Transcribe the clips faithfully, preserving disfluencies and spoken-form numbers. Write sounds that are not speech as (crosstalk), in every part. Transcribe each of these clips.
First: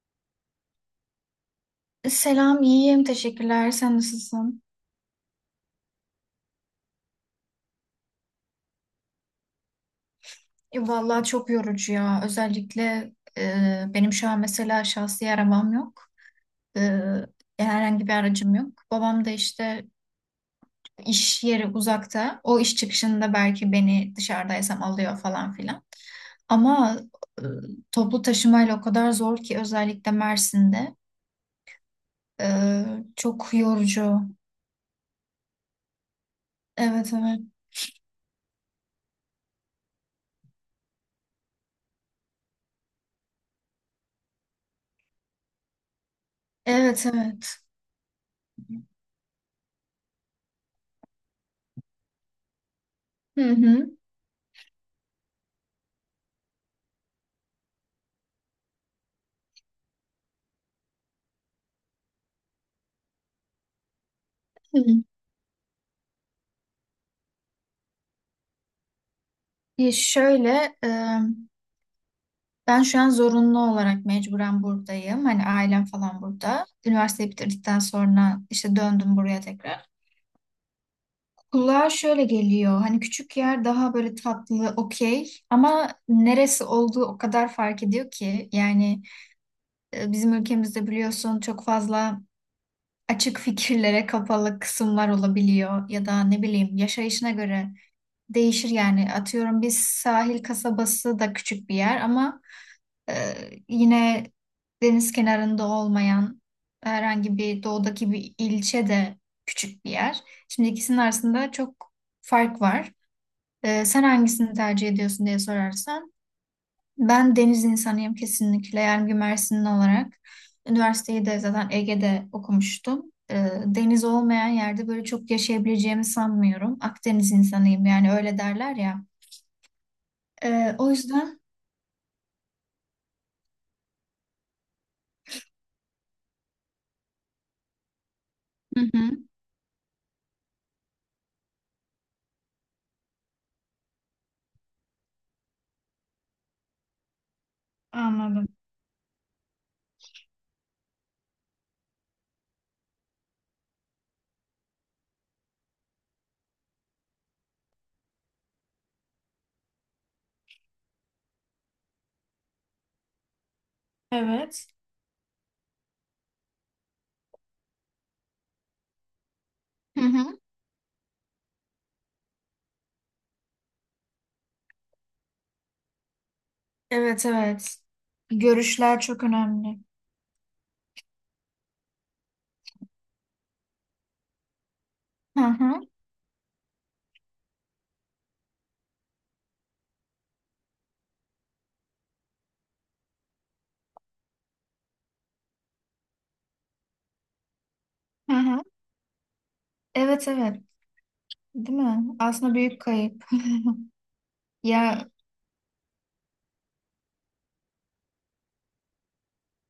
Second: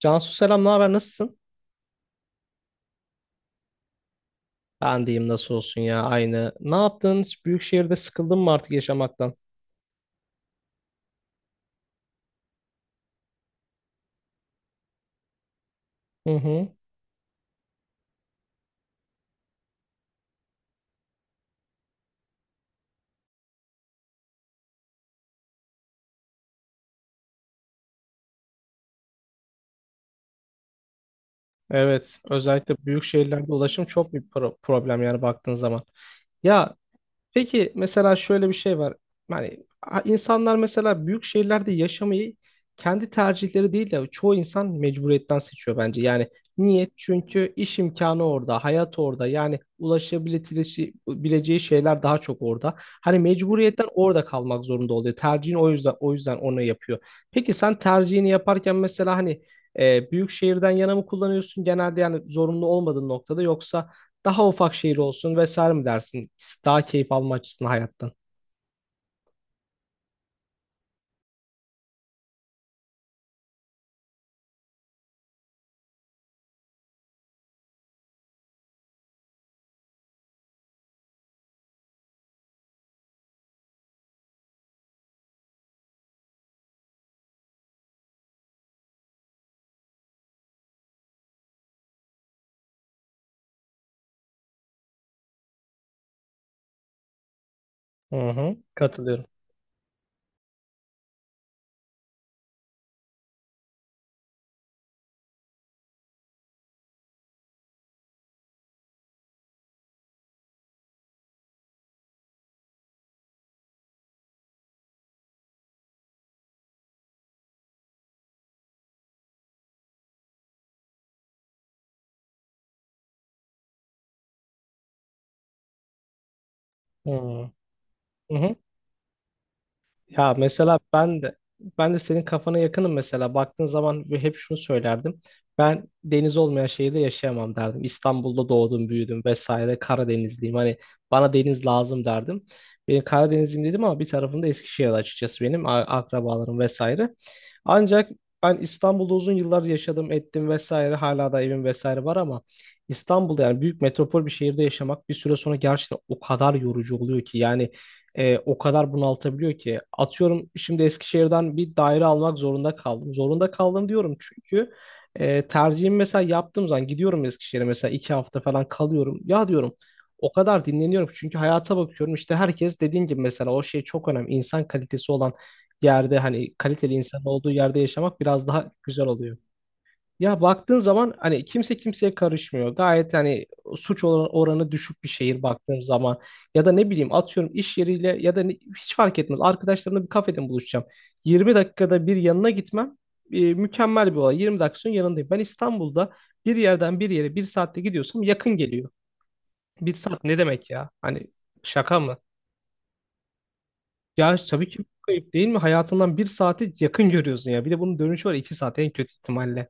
Cansu selam, ne haber? Nasılsın? Selam, iyiyim. Teşekkürler. Sen nasılsın? Ben diyeyim nasıl olsun ya aynı. Ne yaptın? Büyük şehirde sıkıldın mı artık yaşamaktan? E, vallahi çok yorucu ya. Özellikle e, benim şu an mesela şahsi arabam yok. Hı hı. E, yani herhangi bir aracım yok. Babam da işte iş yeri uzakta. O iş çıkışında belki beni dışarıdaysam alıyor falan filan. Ama e, toplu taşımayla o kadar zor ki özellikle Mersin'de. Evet, E, özellikle büyük şehirlerde Çok ulaşım çok bir yorucu. pro- problem yani baktığın zaman. Ya, Evet, evet. peki mesela şöyle bir şey var. Yani a- insanlar mesela büyük şehirlerde yaşamayı kendi tercihleri değil de çoğu insan mecburiyetten seçiyor bence. Yani niye? Evet, Çünkü evet. iş imkanı orada, hayat orada. Yani ulaşabileceği bileceği şeyler daha çok orada. Hani Hı mecburiyetten hı. orada kalmak zorunda oluyor. Tercihini o yüzden o yüzden onu yapıyor. Peki sen tercihini yaparken mesela hani e, büyük şehirden yana mı kullanıyorsun genelde yani zorunlu olmadığın noktada yoksa daha ufak Hı. şehir olsun vesaire mi dersin? Daha keyif alma açısından hayattan. E, şöyle... E, Ben şu an zorunlu olarak mecburen buradayım. Hani ailem falan burada. Üniversiteyi bitirdikten sonra işte döndüm buraya tekrar. Kulağa şöyle geliyor. Hani küçük yer daha böyle tatlı, okey. Ama neresi olduğu o kadar fark ediyor ki. Yani e, bizim ülkemizde biliyorsun çok fazla açık fikirlere kapalı kısımlar olabiliyor. Ya da ne bileyim yaşayışına göre Hı hı. değişir yani. Katılıyorum. Atıyorum biz sahil kasabası da küçük bir yer ama Ee, yine deniz kenarında olmayan herhangi bir doğudaki bir ilçe de küçük bir yer. Şimdi ikisinin arasında çok fark var. Ee, sen hangisini tercih ediyorsun diye sorarsan ben deniz insanıyım kesinlikle. Yani bir Mersinli olarak üniversiteyi de zaten Ege'de okumuştum. Ee, deniz olmayan yerde böyle çok yaşayabileceğimi sanmıyorum. Akdeniz Hı insanıyım yani öyle hı. derler ya. Ya Ee, mesela O ben de yüzden... ben de senin kafana yakınım mesela. Baktığın zaman ve hep şunu söylerdim. Ben deniz olmayan şehirde yaşayamam derdim. İstanbul'da Hı doğdum, hı. büyüdüm vesaire. Karadenizliyim. Hani bana deniz lazım derdim. Benim Karadenizliyim dedim ama bir tarafımda Eskişehir açıkçası benim a- akrabalarım vesaire. Ancak Anladım. ben İstanbul'da uzun yıllar yaşadım, ettim vesaire. Hala da evim vesaire var ama İstanbul'da yani büyük metropol bir şehirde yaşamak bir süre sonra gerçekten o kadar yorucu oluyor ki yani e, o kadar bunaltabiliyor ki. Atıyorum şimdi Eskişehir'den bir daire almak zorunda kaldım. Zorunda kaldım diyorum Evet. çünkü e, tercihimi mesela yaptığım zaman gidiyorum Eskişehir'e mesela iki hafta falan kalıyorum. Ya diyorum o (laughs) kadar dinleniyorum ki çünkü hayata bakıyorum işte herkes dediğin gibi mesela o şey çok önemli. İnsan kalitesi olan yerde hani kaliteli insan Evet, olduğu evet. yerde yaşamak biraz daha Görüşler güzel çok oluyor. önemli. Ya baktığın zaman hani kimse kimseye karışmıyor. Gayet hani suç oran- oranı düşük bir şehir Hı baktığım hı. zaman ya da ne bileyim atıyorum iş yeriyle ya da ne- hiç fark etmez. Arkadaşlarımla bir kafede buluşacağım. yirmi dakikada bir yanına gitmem e, mükemmel bir olay. yirmi dakika sonra yanındayım. Ben İstanbul'da bir yerden bir yere bir saatte gidiyorsam Hı yakın hı. geliyor. Bir saat Evet, ne evet. demek ya? Hani Değil şaka mi? mı? Aslında büyük kayıp. (laughs) Ya tabii ki çok Ya, kayıp değil mi? Hayatından bir saati yakın görüyorsun ya. Bir de bunun dönüşü var, iki saat en kötü ihtimalle.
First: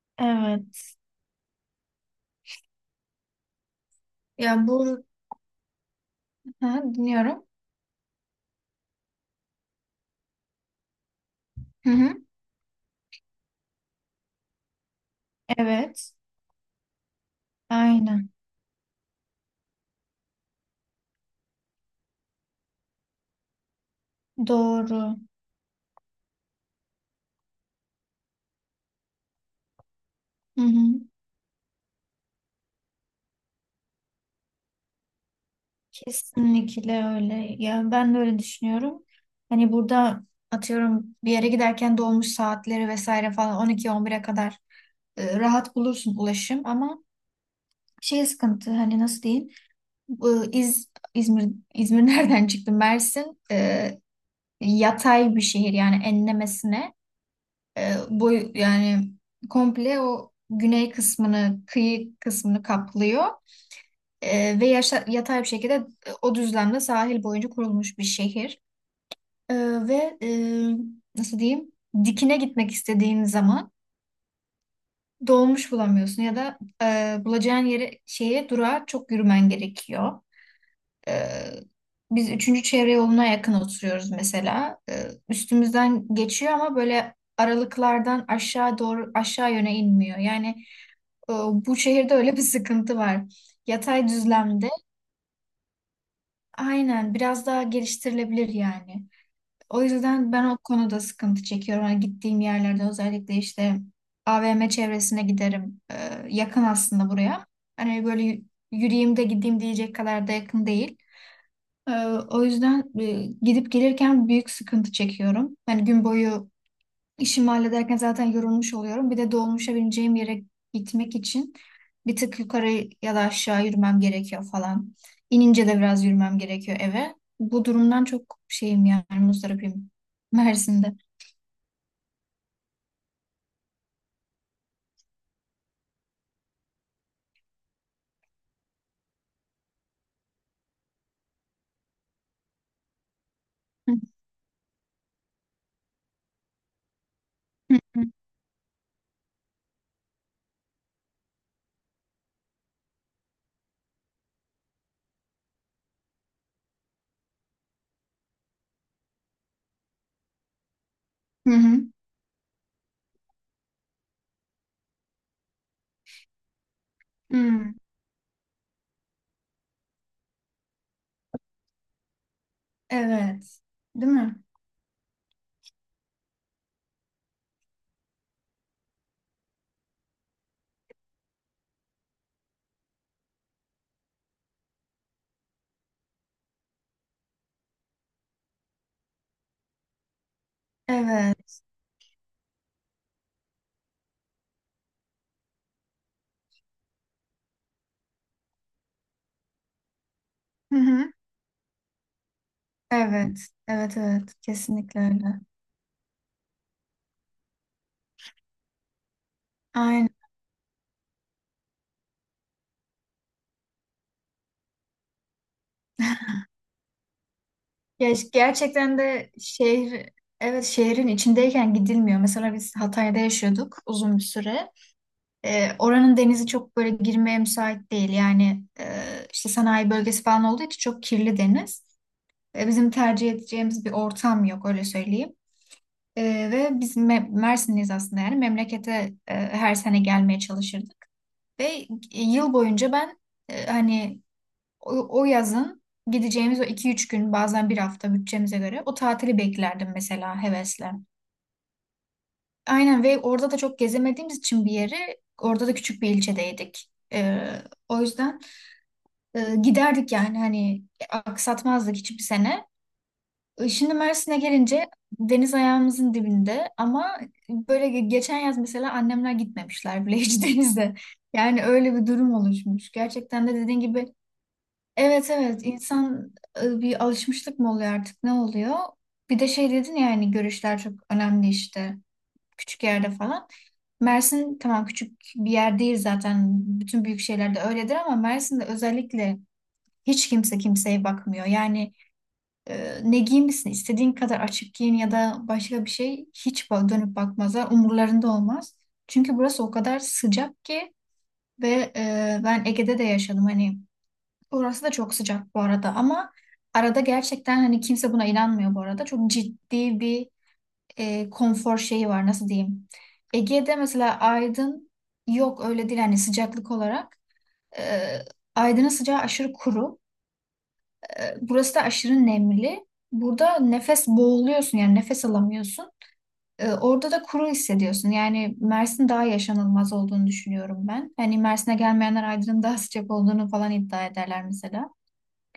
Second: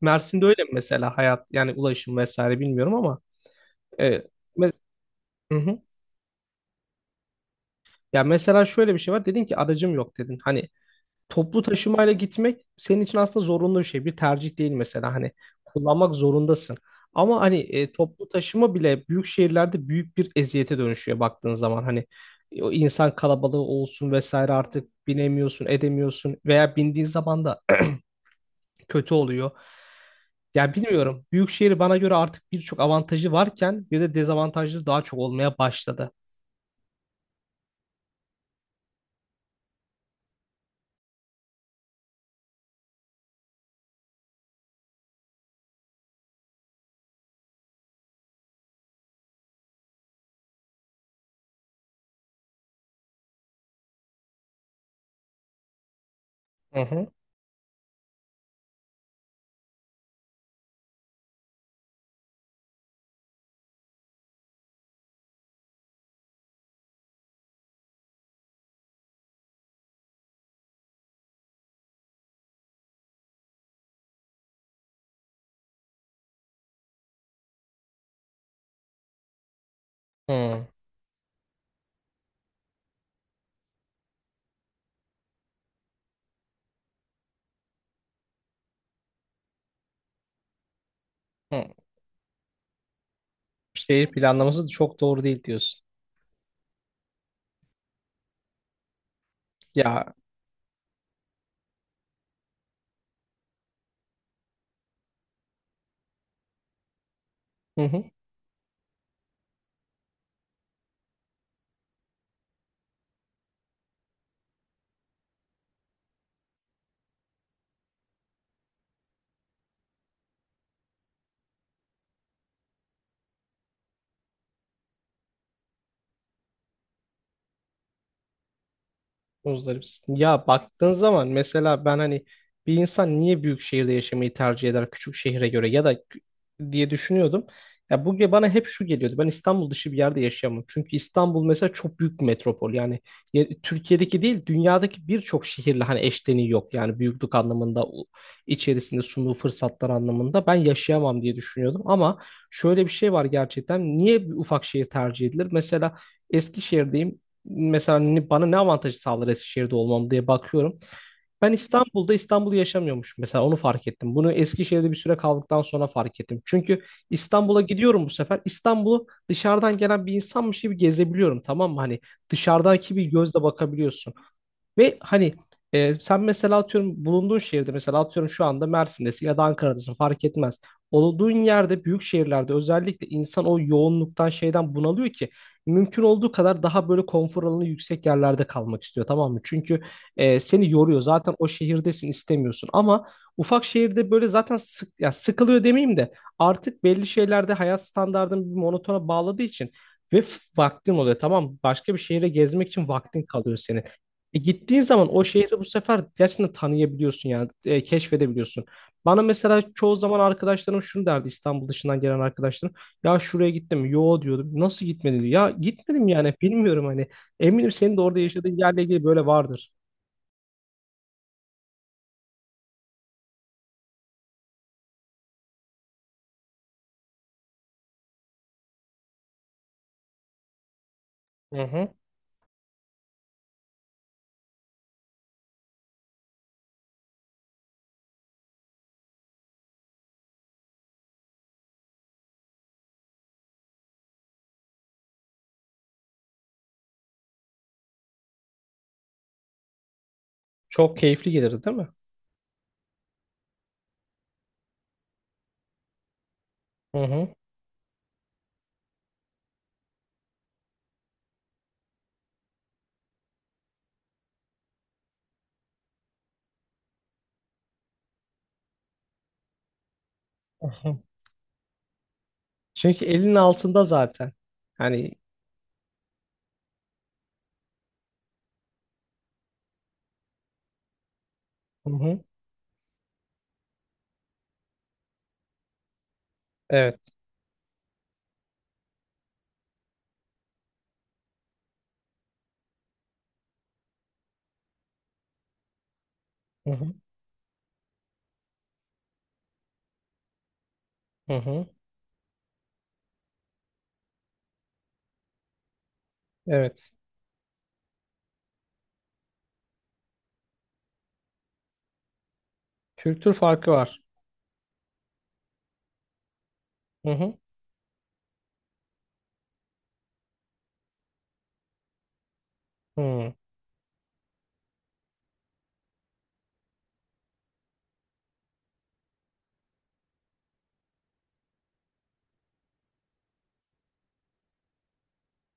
Mersin'de öyle mi evet. mesela hayat yani ulaşım vesaire bilmiyorum ama. E, Ya me- bu hı hı. ha, dinliyorum. Ya mesela şöyle bir şey var. Dedin ki aracım yok dedin. Hani toplu Hı taşımayla hı. gitmek senin için aslında zorunlu bir şey. Bir tercih değil mesela hani Evet. kullanmak zorundasın. Ama hani e, toplu Aynen. taşıma bile büyük şehirlerde büyük bir eziyete dönüşüyor baktığın zaman. Hani e, o insan kalabalığı olsun vesaire artık Doğru. binemiyorsun, edemiyorsun veya bindiğin zaman da kötü oluyor. Hı Ya hı. bilmiyorum. Büyükşehir bana göre artık birçok avantajı varken bir de dezavantajları daha çok olmaya başladı. Kesinlikle öyle. Ya, ben de öyle düşünüyorum. Hani burada atıyorum bir yere giderken dolmuş saatleri vesaire falan on iki on bire kadar e, rahat bulursun ulaşım ama şey sıkıntı hani nasıl diyeyim? Bu İz, İzmir, İzmir (laughs) nereden çıktı? Mersin e, yatay bir şehir yani Hı enlemesine hı. e, boy yani komple o güney kısmını, kıyı kısmını kaplıyor. E, ve yaşa- yatay bir şekilde e, o düzlemde sahil boyunca kurulmuş bir şehir. E, Ve e, nasıl diyeyim? Dikine gitmek istediğin zaman dolmuş bulamıyorsun ya da e, bulacağın yere şeye durağa çok yürümen gerekiyor. Hı Ee, Biz üçüncü çevre yoluna yakın oturuyoruz mesela. Ee, üstümüzden geçiyor ama böyle aralıklardan aşağı doğru aşağı yöne inmiyor. Yani e, hı. bu şehirde öyle bir sıkıntı var. Yatay Şehir planlaması düzlemde çok doğru değil diyorsun. aynen biraz daha geliştirilebilir yani. O Ya yüzden ben o konuda sıkıntı çekiyorum. Hani gittiğim yerlerde özellikle işte A V M çevresine giderim. Ee, yakın aslında buraya. hı hı. Hani böyle y- yürüyeyim de gideyim diyecek kadar da yakın değil. Ee, O yüzden e, gidip gelirken büyük sıkıntı çekiyorum. Yani gün boyu işimi hallederken zaten yorulmuş oluyorum. Bir de dolmuşa bineceğim yere gitmek için bir tık yukarı ya da aşağı yürümem gerekiyor falan. İnince de biraz yürümem gerekiyor eve. Bu durumdan çok şeyim yani muzdaribim Muzdaripsin. Ya baktığın Mersin'de. zaman mesela ben hani bir insan niye büyük şehirde yaşamayı tercih eder küçük şehre göre ya da kü- diye düşünüyordum. Ya bu ge- bana hep şu geliyordu. Ben İstanbul dışı bir yerde yaşayamam. Çünkü İstanbul mesela çok büyük bir metropol. Yani ye- Hı Türkiye'deki değil dünyadaki birçok şehirle hani eşleniği yok. Yani büyüklük hı. anlamında o- içerisinde sunduğu fırsatlar anlamında ben yaşayamam diye düşünüyordum. Ama şöyle bir şey var gerçekten. Niye bir ufak şehir tercih edilir? Mesela Eskişehir'deyim mesela ne- bana ne avantajı sağlar Eskişehir'de olmam diye bakıyorum. Hı Ben hı. İstanbul'da İstanbul'u yaşamıyormuşum mesela onu fark ettim. Bunu Eskişehir'de bir süre kaldıktan sonra fark ettim. Çünkü İstanbul'a Hı. gidiyorum bu sefer. İstanbul'u dışarıdan gelen bir insanmış gibi gezebiliyorum, tamam mı? Hani dışarıdaki bir gözle Evet. Değil bakabiliyorsun. mi? Ve hani e, sen mesela atıyorum bulunduğun şehirde mesela atıyorum şu anda Mersin'desin ya da Ankara'dasın fark etmez. Olduğun yerde büyük şehirlerde özellikle insan o yoğunluktan şeyden bunalıyor ki mümkün olduğu kadar daha böyle konfor alanı yüksek yerlerde kalmak istiyor, tamam mı? Çünkü e, seni yoruyor zaten o Evet. şehirdesin istemiyorsun ama ufak şehirde böyle zaten sık, ya sıkılıyor demeyeyim de artık belli şeylerde hayat standartını bir monotona bağladığı için ve f- Hı vaktin hı. oluyor, tamam mı? Başka bir şehire gezmek için vaktin Evet. kalıyor senin. Evet, evet. E gittiğin Kesinlikle zaman o öyle. şehri bu sefer gerçekten tanıyabiliyorsun yani e, keşfedebiliyorsun. Bana mesela çoğu Aynen. zaman arkadaşlarım şunu derdi, İstanbul dışından gelen arkadaşlarım. Ya şuraya gittim mi? Yo diyordum. Nasıl gitmedin? Diyor. Ya gitmedim yani bilmiyorum hani. Eminim senin de Ya orada işte yaşadığın yerle gerçekten ilgili böyle de vardır. şehir, evet, şehrin içindeyken gidilmiyor. Mesela biz Hatay'da yaşıyorduk uzun bir süre. Ee, oranın denizi çok böyle girmeye müsait değil. Yani e, işte sanayi bölgesi falan olduğu için çok kirli Hı deniz. hı. E, bizim tercih edeceğimiz bir ortam yok öyle söyleyeyim. E, Ve biz Me- Mersinliyiz aslında yani memlekete e, her sene gelmeye çalışırdık. Ve e, yıl boyunca ben e, hani o, o yazın gideceğimiz o iki üç gün bazen bir hafta bütçemize göre o tatili beklerdim mesela hevesle. Çok keyifli gelir değil mi? Aynen ve orada da çok gezemediğimiz için bir yeri orada da küçük bir ilçedeydik. Hı hı. Ee, o yüzden e, giderdik yani hani e, aksatmazdık hiçbir sene. E, Şimdi Mersin'e gelince deniz ayağımızın dibinde ama böyle ge- geçen yaz mesela annemler gitmemişler bile hiç (laughs) Hı denize. hı. Yani öyle bir durum oluşmuş. Çünkü elinin Gerçekten de dediğin altında gibi zaten. Hani evet, evet, insan e, bir alışmışlık mı oluyor artık ne oluyor? Bir de şey dedin ya hani görüşler çok önemli hı işte hı. küçük yerde falan. Mersin tamam küçük bir yer değil zaten Evet. bütün büyük şeylerde öyledir ama Mersin'de özellikle hiç kimse kimseye bakmıyor. Yani e, ne giymişsin istediğin kadar açık giyin ya da başka bir şey hiç Hı ba- hı. dönüp bakmazlar umurlarında olmaz. Çünkü burası o kadar sıcak ki Hı hı. ve e, ben Ege'de de yaşadım hani orası da çok sıcak bu arada ama Evet. arada gerçekten hani kimse buna inanmıyor bu arada. Çok ciddi bir e, konfor şeyi var nasıl diyeyim. Kültür farkı Ege'de var. mesela Aydın yok öyle değil hani sıcaklık Hı olarak. hı. E, Aydın'ın sıcağı aşırı kuru. E, burası da aşırı nemli. Hı. Burada nefes boğuluyorsun yani nefes alamıyorsun. E, orada da kuru hissediyorsun. Yani Mersin daha yaşanılmaz olduğunu düşünüyorum ben. Hani Mersin'e gelmeyenler Aydın'ın daha sıcak olduğunu falan iddia ederler mesela.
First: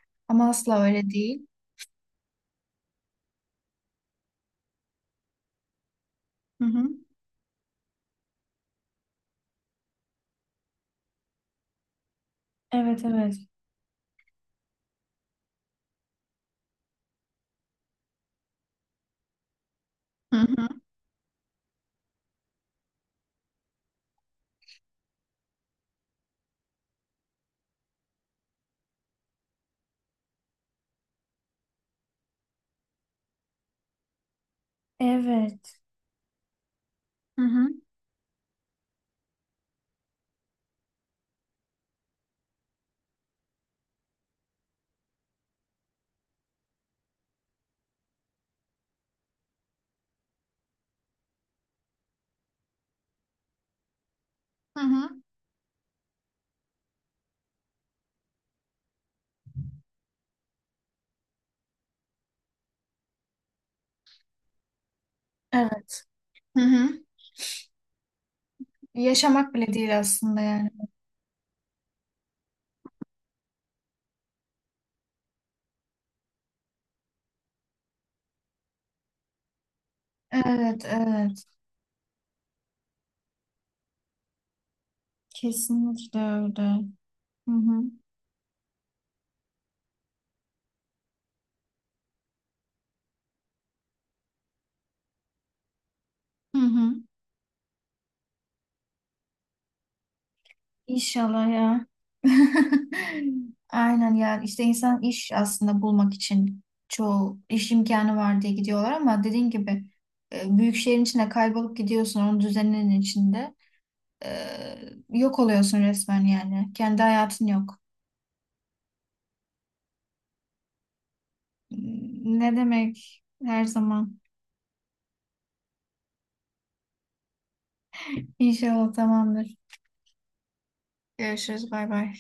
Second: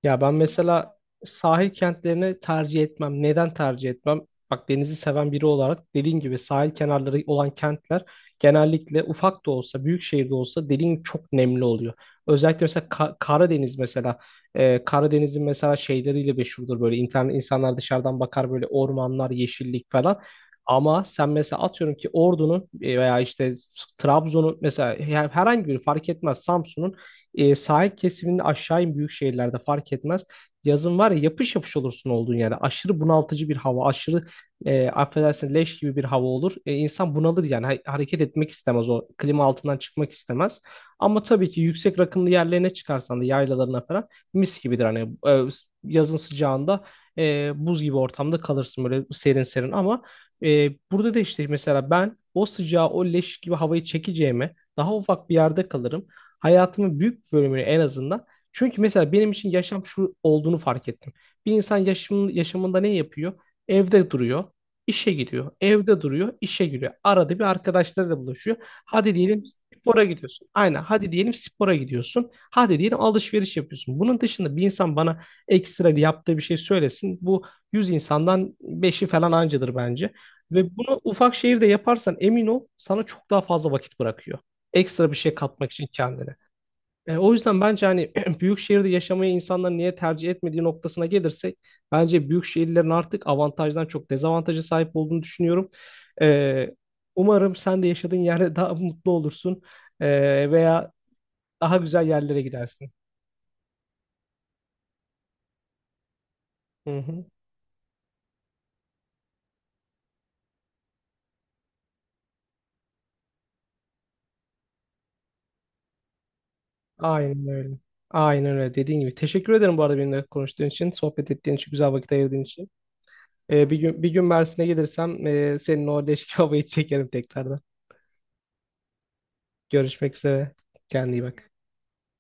Ya ben Ama asla mesela öyle değil. sahil kentlerini tercih etmem. Neden tercih etmem? Bak, denizi seven biri olarak, dediğin gibi Hı sahil hı. kenarları olan kentler genellikle ufak da olsa, büyük şehirde olsa dediğin gibi çok nemli oluyor. Özellikle mesela Evet, Ka- evet. Karadeniz mesela e, Karadeniz'in mesela şeyleriyle meşhurdur böyle internet insanlar dışarıdan bakar böyle ormanlar, yeşillik falan. Hı hı. Ama sen mesela atıyorum ki Ordu'nun e, veya işte Trabzon'un mesela her- herhangi bir fark etmez Samsun'un e, sahil kesiminin aşağı in büyük şehirlerde fark etmez. Yazın var ya yapış yapış olursun olduğun yerde. Aşırı bunaltıcı bir hava, aşırı e, affedersin leş Evet. gibi bir hava olur. E, insan Hı bunalır yani hı. ha- hareket etmek istemez, o klima altından çıkmak istemez. Ama tabii ki yüksek rakımlı yerlerine çıkarsan da yaylalarına falan mis gibidir. Hani e, yazın sıcağında e, buz gibi ortamda kalırsın böyle serin serin ama e, burada da işte mesela ben o sıcağı o leş gibi havayı çekeceğime Hı daha hı. ufak bir yerde kalırım. Hayatımın büyük bir bölümünü en azından. Çünkü mesela benim için yaşam şu olduğunu fark ettim. Bir insan yaşamın, yaşamında ne yapıyor? Evde duruyor, işe gidiyor. Evde Evet. duruyor, Hı işe hı. gidiyor. Arada bir arkadaşlarıyla buluşuyor. Hadi diyelim Yaşamak bile değil spora aslında gidiyorsun. yani. Aynen. Hadi diyelim spora gidiyorsun. Hadi diyelim alışveriş yapıyorsun. Bunun dışında bir insan bana ekstra yaptığı bir şey söylesin. Bu yüz insandan beşi falan ancadır bence. Ve Evet, bunu ufak evet. şehirde yaparsan emin ol sana çok daha fazla vakit bırakıyor. Ekstra bir şey katmak için Kesinlikle kendine. öyle. E, o Hı yüzden hı. bence hani (clears throat) büyük şehirde yaşamayı insanlar niye tercih etmediği noktasına gelirsek bence büyük şehirlerin artık avantajdan çok dezavantaja sahip olduğunu düşünüyorum. Hı E, hı. umarım sen de yaşadığın yerde daha (laughs) mutlu olursun. E, veya İnşallah daha ya. güzel yerlere gidersin. (laughs) Aynen ya işte insan iş aslında bulmak için Hı hı. çoğu iş imkanı var diye gidiyorlar ama dediğin gibi e, büyük şehrin içine kaybolup gidiyorsun onun düzeninin içinde. E, Yok oluyorsun resmen yani kendi Aynen hayatın öyle. yok. Aynen öyle dediğin gibi. Teşekkür ederim bu arada benimle konuştuğun için, sohbet ettiğin için, güzel vakit ayırdığın Ne için. demek her E, bir gün bir zaman. gün Mersin'e gelirsem e, senin o leş kebabı (laughs) çekerim tekrardan. İnşallah tamamdır. Görüşmek üzere. Kendine iyi bak. Görüşürüz. Bay bay.